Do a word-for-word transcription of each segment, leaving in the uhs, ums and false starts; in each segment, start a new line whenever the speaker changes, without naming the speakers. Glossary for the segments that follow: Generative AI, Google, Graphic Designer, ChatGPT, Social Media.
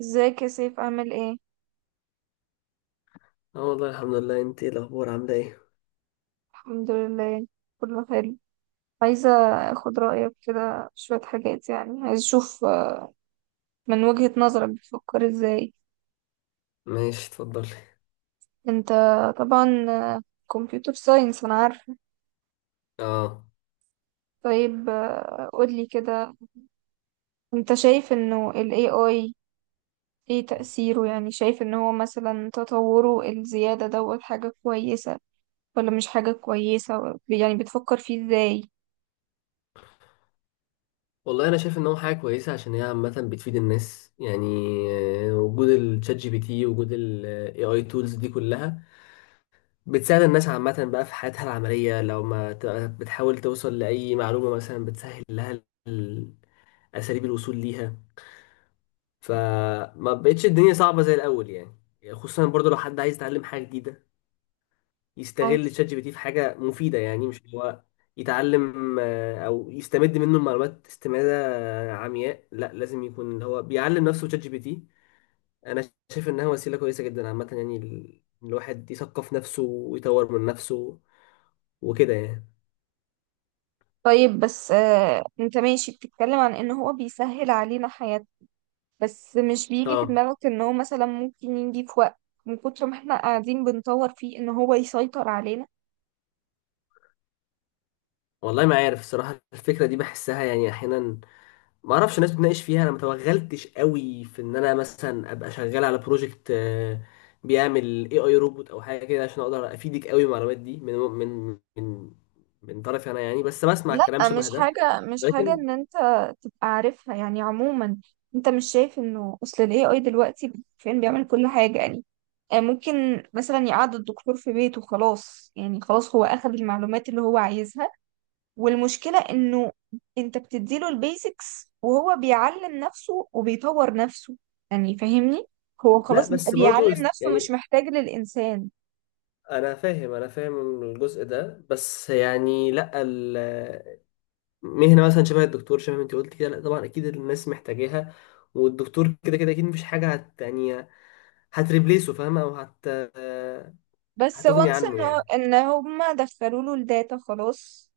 ازيك يا سيف؟ عامل ايه؟
اه والله، الحمد لله. انت ايه الاخبار؟ عامله ايه؟
الحمد لله، كله حلو. عايزة اخد رأيك كده في شوية حاجات، يعني عايز اشوف، آه، من وجهة نظرك بتفكر ازاي؟
ماشي، اتفضلي.
انت طبعا، آه، كمبيوتر ساينس، انا عارفة.
اه
طيب، آه، قولي كده، انت شايف انه ال إيه آي ايه تأثيره؟ يعني شايف ان هو مثلا تطوره الزيادة دوت حاجة كويسة ولا مش حاجة كويسة؟ يعني بتفكر فيه ازاي؟
والله، انا شايف ان هو حاجه كويسه عشان هي عامه بتفيد الناس يعني. آه، وجود الشات جي بي تي، وجود الاي اي تولز دي كلها بتساعد الناس عامه بقى في حياتها العمليه. لو ما ت- بتحاول توصل لاي معلومه مثلا، بتسهل لها ال- اساليب الوصول ليها، فما بقتش الدنيا صعبه زي الاول يعني. خصوصا برضو لو حد عايز يتعلم حاجه جديده، يستغل شات جي بي تي في حاجة مفيدة، يعني مش اللي هو يتعلم آه، او يستمد منه المعلومات استمادة آه، عمياء. لا، لازم يكون اللي هو بيعلم نفسه شات جي بي تي. انا شايف انها وسيلة كويسة جدا عامة، يعني ال- الواحد يثقف نفسه ويطور من نفسه وكده يعني.
طيب بس آه انت ماشي بتتكلم عن ان هو بيسهل علينا حياتنا، بس مش بيجي في
اه
دماغك ان هو مثلا ممكن يجي في وقت من كتر ما احنا قاعدين بنطور فيه ان هو يسيطر علينا؟
والله، ما عارف الصراحة، الفكرة دي بحسها يعني احيانا، ما اعرفش. الناس بتناقش فيها، انا ما توغلتش قوي في ان انا مثلا ابقى شغال على بروجكت آه، بيعمل اي اي روبوت او حاجه كده عشان اقدر افيدك قوي بالمعلومات دي من من من من طرفي انا يعني، بس بسمع الكلام
لا،
شبه
مش
ده
حاجة مش حاجة
لكن.
ان انت تبقى عارفها، يعني عموما. انت مش شايف انه اصل ال إيه آي دلوقتي فين؟ بيعمل كل حاجة يعني. آه ممكن مثلا يقعد الدكتور في بيته، خلاص يعني، خلاص هو اخذ المعلومات اللي هو عايزها. والمشكلة انه انت بتديله البيزكس، وهو بيعلم نفسه وبيطور نفسه، يعني فاهمني؟ هو
لا،
خلاص بيبقى
بس برضو
بيعلم
است-
نفسه،
يعني
مش محتاج للإنسان.
انا فاهم، انا فاهم الجزء ده. بس يعني لا، ال- مهنه مثلا شبه الدكتور، شبه ما انت قلت كده، لا طبعا اكيد الناس محتاجاها، والدكتور كده كده اكيد مفيش حاجه هت يعني هتريبليسه، فاهمه، او هت آه،
بس
هتغني
وانس
عنه
انه
يعني.
ان هما دخلوا له الداتا، خلاص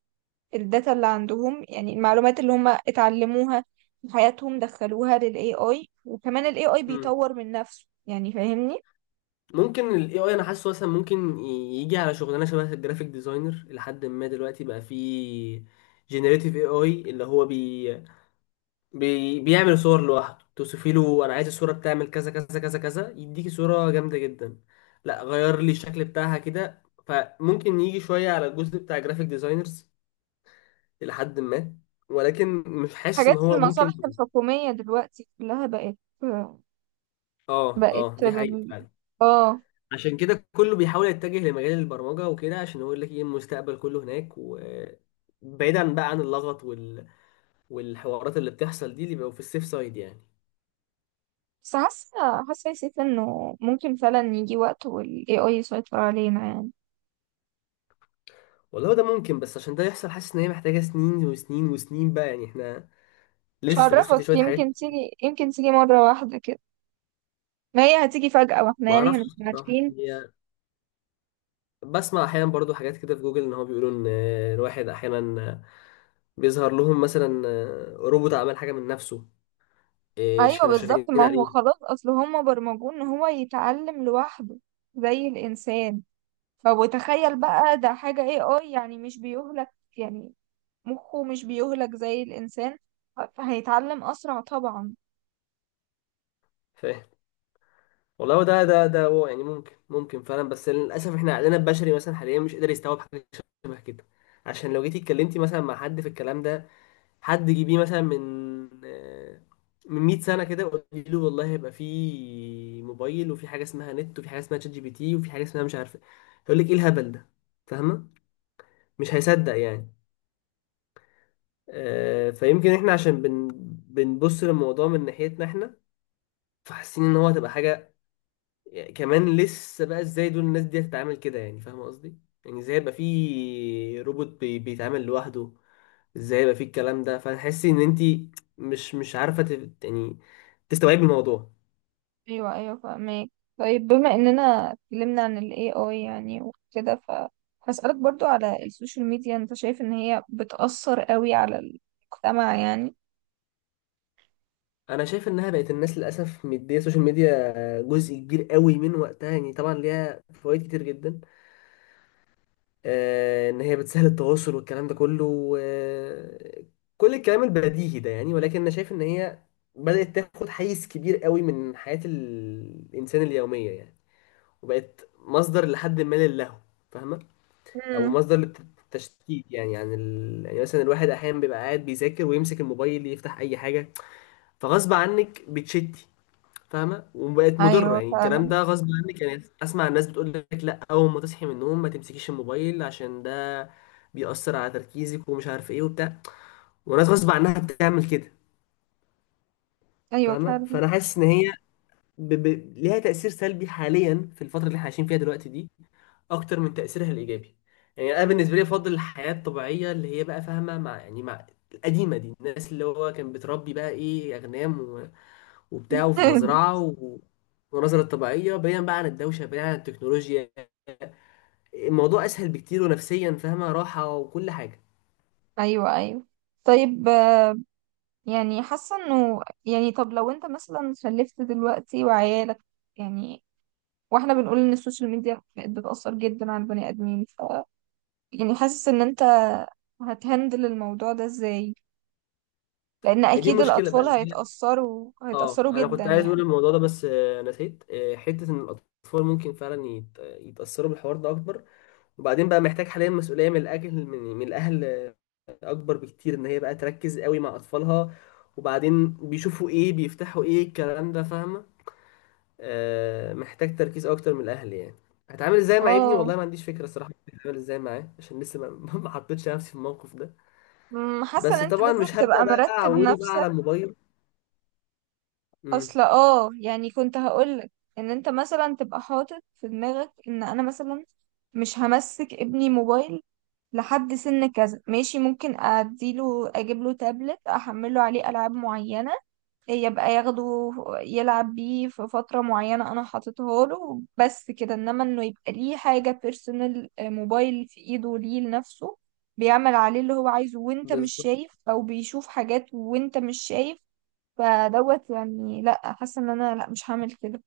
الداتا اللي عندهم، يعني المعلومات اللي هما اتعلموها في حياتهم دخلوها للاي اي، وكمان الاي اي
مم.
بيطور من نفسه، يعني فاهمني؟
ممكن ال إيه آي، انا حاسه مثلا ممكن ي- يجي على شغلانه شبه الجرافيك ديزاينر لحد ما. دلوقتي بقى فيه جينيريتيف إيه آي، اللي هو بي... بي... بيعمل صور لوحده، توصفي له انا عايز الصوره بتعمل كذا كذا كذا كذا، يديكي صوره جامده جدا. لا، غير لي الشكل بتاعها كده. فممكن يجي شويه على الجزء بتاع جرافيك ديزاينرز لحد ما، ولكن مش حاسس ان
حاجات
هو ممكن.
المصالح الحكومية دلوقتي كلها بقت
اه
بقت
اه، دي حقيقه
بال...
فعلا.
اه،
عشان كده كله بيحاول يتجه لمجال البرمجة وكده، عشان هو يقول لك ايه المستقبل كله هناك، وبعيدا بقى عن اللغط وال... والحوارات اللي بتحصل دي، اللي بيبقوا في السيف سايد يعني.
بس حاسة حاسة يا سيف انه ممكن فعلا يجي وقت وال إيه آي يسيطر علينا يعني.
والله ده ممكن، بس عشان ده يحصل حاسس ان هي محتاجة سنين وسنين وسنين بقى يعني. احنا
مش
لسه لسه في
هعرفك،
شوية حاجات.
يمكن تيجي يمكن تيجي مرة واحدة كده. ما هي هتيجي فجأة واحنا
ما
يعني
اعرفش
هنبقى
الصراحة،
عارفين.
هي بسمع احيانا برضو حاجات كده في جوجل، ان هو بيقولوا ان الواحد احيانا بيظهر لهم مثلا روبوت عمل حاجة من نفسه، إيه،
ايوه،
كانوا شغالين
بالظبط، ما هو
عليه.
خلاص اصل هما برمجوه ان هو يتعلم لوحده، زي الانسان. طب وتخيل بقى ده حاجة إيه آي، يعني مش بيهلك، يعني مخه مش بيهلك زي الانسان، فهيتعلم اسرع طبعا.
فاهم. والله هو ده ده ده هو يعني، ممكن ممكن فعلا، بس للاسف احنا عقلنا البشري مثلا حاليا مش قادر يستوعب حاجه شبه كده. عشان لو جيتي اتكلمتي مثلا مع حد في الكلام ده، حد جيبيه مثلا من آه، من مئة سنه كده، وقولي له والله هيبقى في موبايل وفي حاجه اسمها نت وفي حاجه اسمها شات جي بي تي وفي حاجه اسمها مش عارفه، هيقول لك ايه الهبل ده؟ فاهمه؟ مش هيصدق يعني. آه، فيمكن احنا عشان بن بنبص للموضوع من ناحيتنا احنا، فحاسين ان هو هتبقى حاجه يعني. كمان لسه بقى، ازاي دول الناس دي هتتعامل كده؟ يعني فاهم قصدي، يعني ازاي يبقى في روبوت بي بيتعامل لوحده، ازاي يبقى في الكلام ده؟ فتحسي ان انت مش مش عارفه تف- يعني تستوعبي الموضوع.
ايوه، ايوه، فاهمك. طيب، بما اننا اتكلمنا عن ال إيه آي يعني وكده، فهسألك برضو على السوشيال ميديا، انت شايف ان هي بتأثر قوي على المجتمع يعني؟
انا شايف انها بقت، الناس للاسف مديه السوشيال ميديا جزء كبير قوي من وقتها يعني. طبعا ليها فوائد كتير جدا، آه، ان هي بتسهل التواصل والكلام ده كله و- كل الكلام البديهي ده يعني. ولكن انا شايف ان هي بدأت تاخد حيز كبير قوي من حياة ال- الانسان اليومية يعني، وبقت مصدر لحد ما للهو. فاهمة؟ او
امم.
مصدر للتشتيت يعني، عن ال... يعني مثلا الواحد احيانا بيبقى قاعد بيذاكر ويمسك الموبايل يفتح اي حاجة، فغصب عنك بتشتي. فاهمه؟ وبقت مضره
ايوه،
يعني. الكلام
فعلا.
ده غصب عنك يعني. اسمع الناس بتقول لك لا، اول ما تصحي من النوم ما تمسكيش الموبايل عشان ده بيأثر على تركيزك، ومش عارف ايه وبتاع، وناس غصب عنها بتعمل كده.
ايوه،
فاهمه؟
فعلا.
فانا حاسس ان هي ب... ب... ليها تأثير سلبي حاليا في الفتره اللي احنا عايشين فيها دلوقتي دي، اكتر من تأثيرها الايجابي يعني. انا بالنسبه لي افضل الحياه الطبيعيه، اللي هي بقى، فاهمه، مع يعني مع القديمه دي، الناس اللي هو كان بتربي بقى ايه اغنام وبتاع، وفي مزرعة و- والمناظر الطبيعية، بعيدا بقى عن الدوشة، بعيدا عن التكنولوجيا. الموضوع أسهل بكتير، ونفسيا فاهمة راحة وكل حاجة.
ايوه، ايوه. طيب، آه، يعني حاسه انه، يعني، طب لو انت مثلا خلفت دلوقتي وعيالك، يعني، واحنا بنقول ان السوشيال ميديا بقت بتأثر جدا على البني ادمين، ف يعني حاسس ان انت هتهندل الموضوع ده ازاي؟ لان
هي دي
اكيد
المشكلة بقى،
الاطفال
إن هي
هيتاثروا
آه
هيتاثروا
أنا
جدا
كنت عايز أقول
يعني.
الموضوع ده بس آه، نسيت، آه، حتة إن الأطفال ممكن فعلا يت- يتأثروا بالحوار ده أكبر. وبعدين بقى محتاج حاليا مسؤولية من الأهل، من, من الأهل آه، أكبر بكتير، إن هي بقى تركز قوي مع أطفالها، وبعدين بيشوفوا إيه بيفتحوا إيه الكلام ده. فاهمة؟ آه، محتاج تركيز اكتر من الاهل يعني. هتعامل ازاي مع ابني؟
اه.
والله ما عنديش فكره صراحه هتعامل ازاي معاه، عشان لسه ما ما حطيتش نفسي في الموقف ده.
أمم، حاسه ان
بس
انت
طبعا
لازم
مش هبدا
تبقى
بقى
مرتب
اعوده بقى
نفسك
على الموبايل. امم
اصلا. اه يعني كنت هقولك ان انت مثلا تبقى حاطط في دماغك ان انا مثلا مش همسك ابني موبايل لحد سن كذا. ماشي، ممكن اديله، اجيب له تابلت احمله عليه العاب معينه، يبقى ياخده يلعب بيه في فترة معينة أنا حاططها له، بس كده. إنما إنه يبقى ليه حاجة بيرسونال، موبايل في إيده ليه لنفسه، بيعمل عليه اللي هو عايزه وأنت مش
بالظبط.
شايف، أو بيشوف حاجات وأنت مش شايف. فدوت يعني لأ، حاسة إن أنا لأ، مش هعمل كده.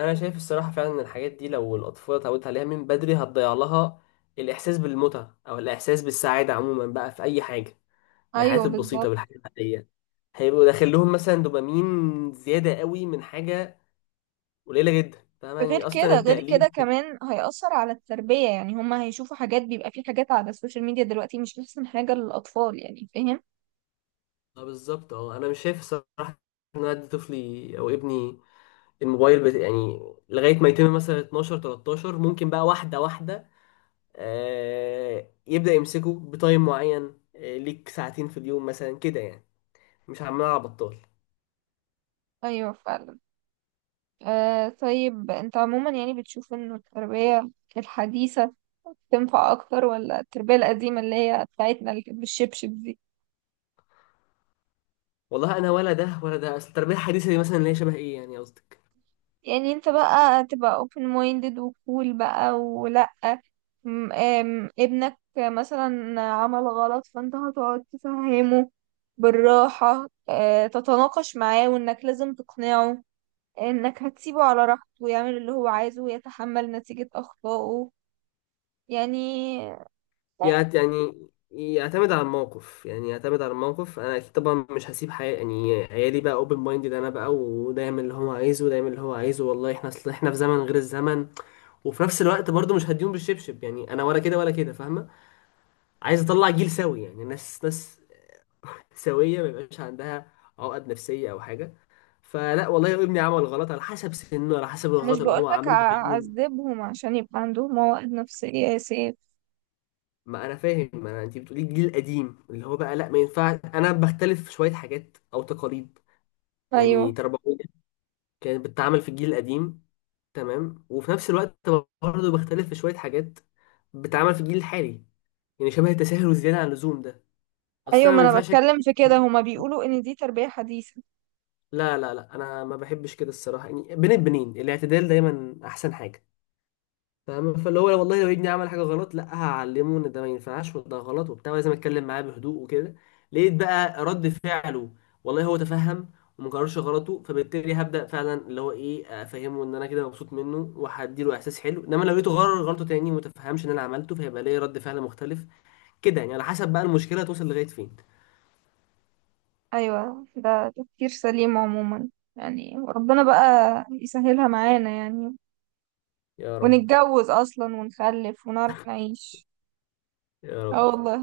انا شايف الصراحه فعلا ان الحاجات دي لو الاطفال اتعودت عليها من بدري، هتضيع لها الاحساس بالمتعه، او الاحساس بالسعاده عموما بقى في اي حاجه، بالحاجات
أيوه،
البسيطه،
بالظبط.
بالحاجات العاديه. هيبقوا داخل لهم مثلا دوبامين زياده قوي من حاجه قليله جدا. فاهم يعني،
غير
اصلا
كده، غير كده
التقليد.
كمان هيأثر على التربية، يعني هما هيشوفوا حاجات، بيبقى في حاجات على السوشيال ميديا دلوقتي مش أحسن حاجة للأطفال، يعني فاهم؟
اه بالظبط. اه، انا مش شايف الصراحه ان انا ادي طفلي او ابني الموبايل بت... يعني لغايه ما يتم مثلا اثنا عشر ثلاثة عشر، ممكن بقى واحده واحده آه يبدا يمسكه بتايم معين، آه ليك ساعتين في اليوم مثلا كده يعني، مش عمال على بطال.
أيوه، فعلا. آه طيب انت عموما يعني بتشوف انه التربية الحديثة تنفع اكتر، ولا التربية القديمة اللي هي بتاعتنا اللي كانت بالشبشب دي؟
والله انا ولا ده ولا ده. اصل التربيه الحديثه دي مثلا، اللي هي شبه ايه يعني قصدي،
يعني انت بقى تبقى open minded وكول بقى، ولا م- آم، ابنك مثلا عمل غلط فانت هتقعد تفهمه بالراحة، آه، تتناقش معاه، وانك لازم تقنعه، انك هتسيبه على راحته ويعمل اللي هو عايزه ويتحمل نتيجة اخطائه يعني؟
يعت- يعني يعتمد على الموقف، يعني يعتمد على الموقف. انا اكيد طبعا مش هسيب حي... يعني عيالي بقى اوبن مايندد انا بقى، وده يعمل اللي هو عايزه وده يعمل اللي هو عايزه. والله احنا، اصل احنا في زمن غير الزمن. وفي نفس الوقت برضو مش هديهم بالشبشب يعني، انا ولا كده ولا كده. فاهمه؟ عايز اطلع جيل سوي، يعني ناس ناس سويه، ما يبقاش عندها عقد نفسيه او حاجه. فلا والله، ابني عمل غلط، على حسب سنه، على حسب
مش
الغلط اللي هو
بقولك
عمله. فاهمني؟
اعذبهم عشان يبقى عندهم مواد نفسية يا سيف.
ما انا فاهم، ما انا انت بتقولي الجيل القديم اللي هو بقى لا ما ينفعش. انا بختلف في شويه حاجات او تقاليد يعني
ايوه،
تربويه كانت بتتعمل في الجيل القديم، تمام. وفي نفس الوقت برضه بختلف في شويه حاجات بتتعمل في الجيل الحالي، يعني شبه التساهل والزياده عن اللزوم ده. اصلا
ايوه،
انا
ما
ما
انا
ينفعش أك-
بتكلم في كده،
مش-
هما بيقولوا ان دي تربية حديثة.
لا لا لا، انا ما بحبش كده الصراحه يعني. بين البنين الاعتدال دايما احسن حاجه. فاهم؟ فاللي هو والله لو ابني عمل حاجه غلط، لا هعلمه ان ده ما ينفعش وده غلط وبتاع، ولازم اتكلم معاه بهدوء وكده. لقيت بقى رد فعله، والله هو تفهم وما كررش غلطه، فبالتالي هبدا فعلا اللي هو ايه افهمه ان انا كده مبسوط منه، وهديله احساس حلو. انما لو لقيته غرر غلطه تاني وما تفهمش ان انا عملته، فهيبقى ليا رد فعل مختلف كده يعني، على حسب بقى المشكله توصل لغايه فين.
ايوه، ده تفكير سليم عموما، يعني ربنا بقى يسهلها معانا يعني،
يا رب،
ونتجوز اصلا ونخلف ونعرف نعيش.
يا
اه
رب.
والله.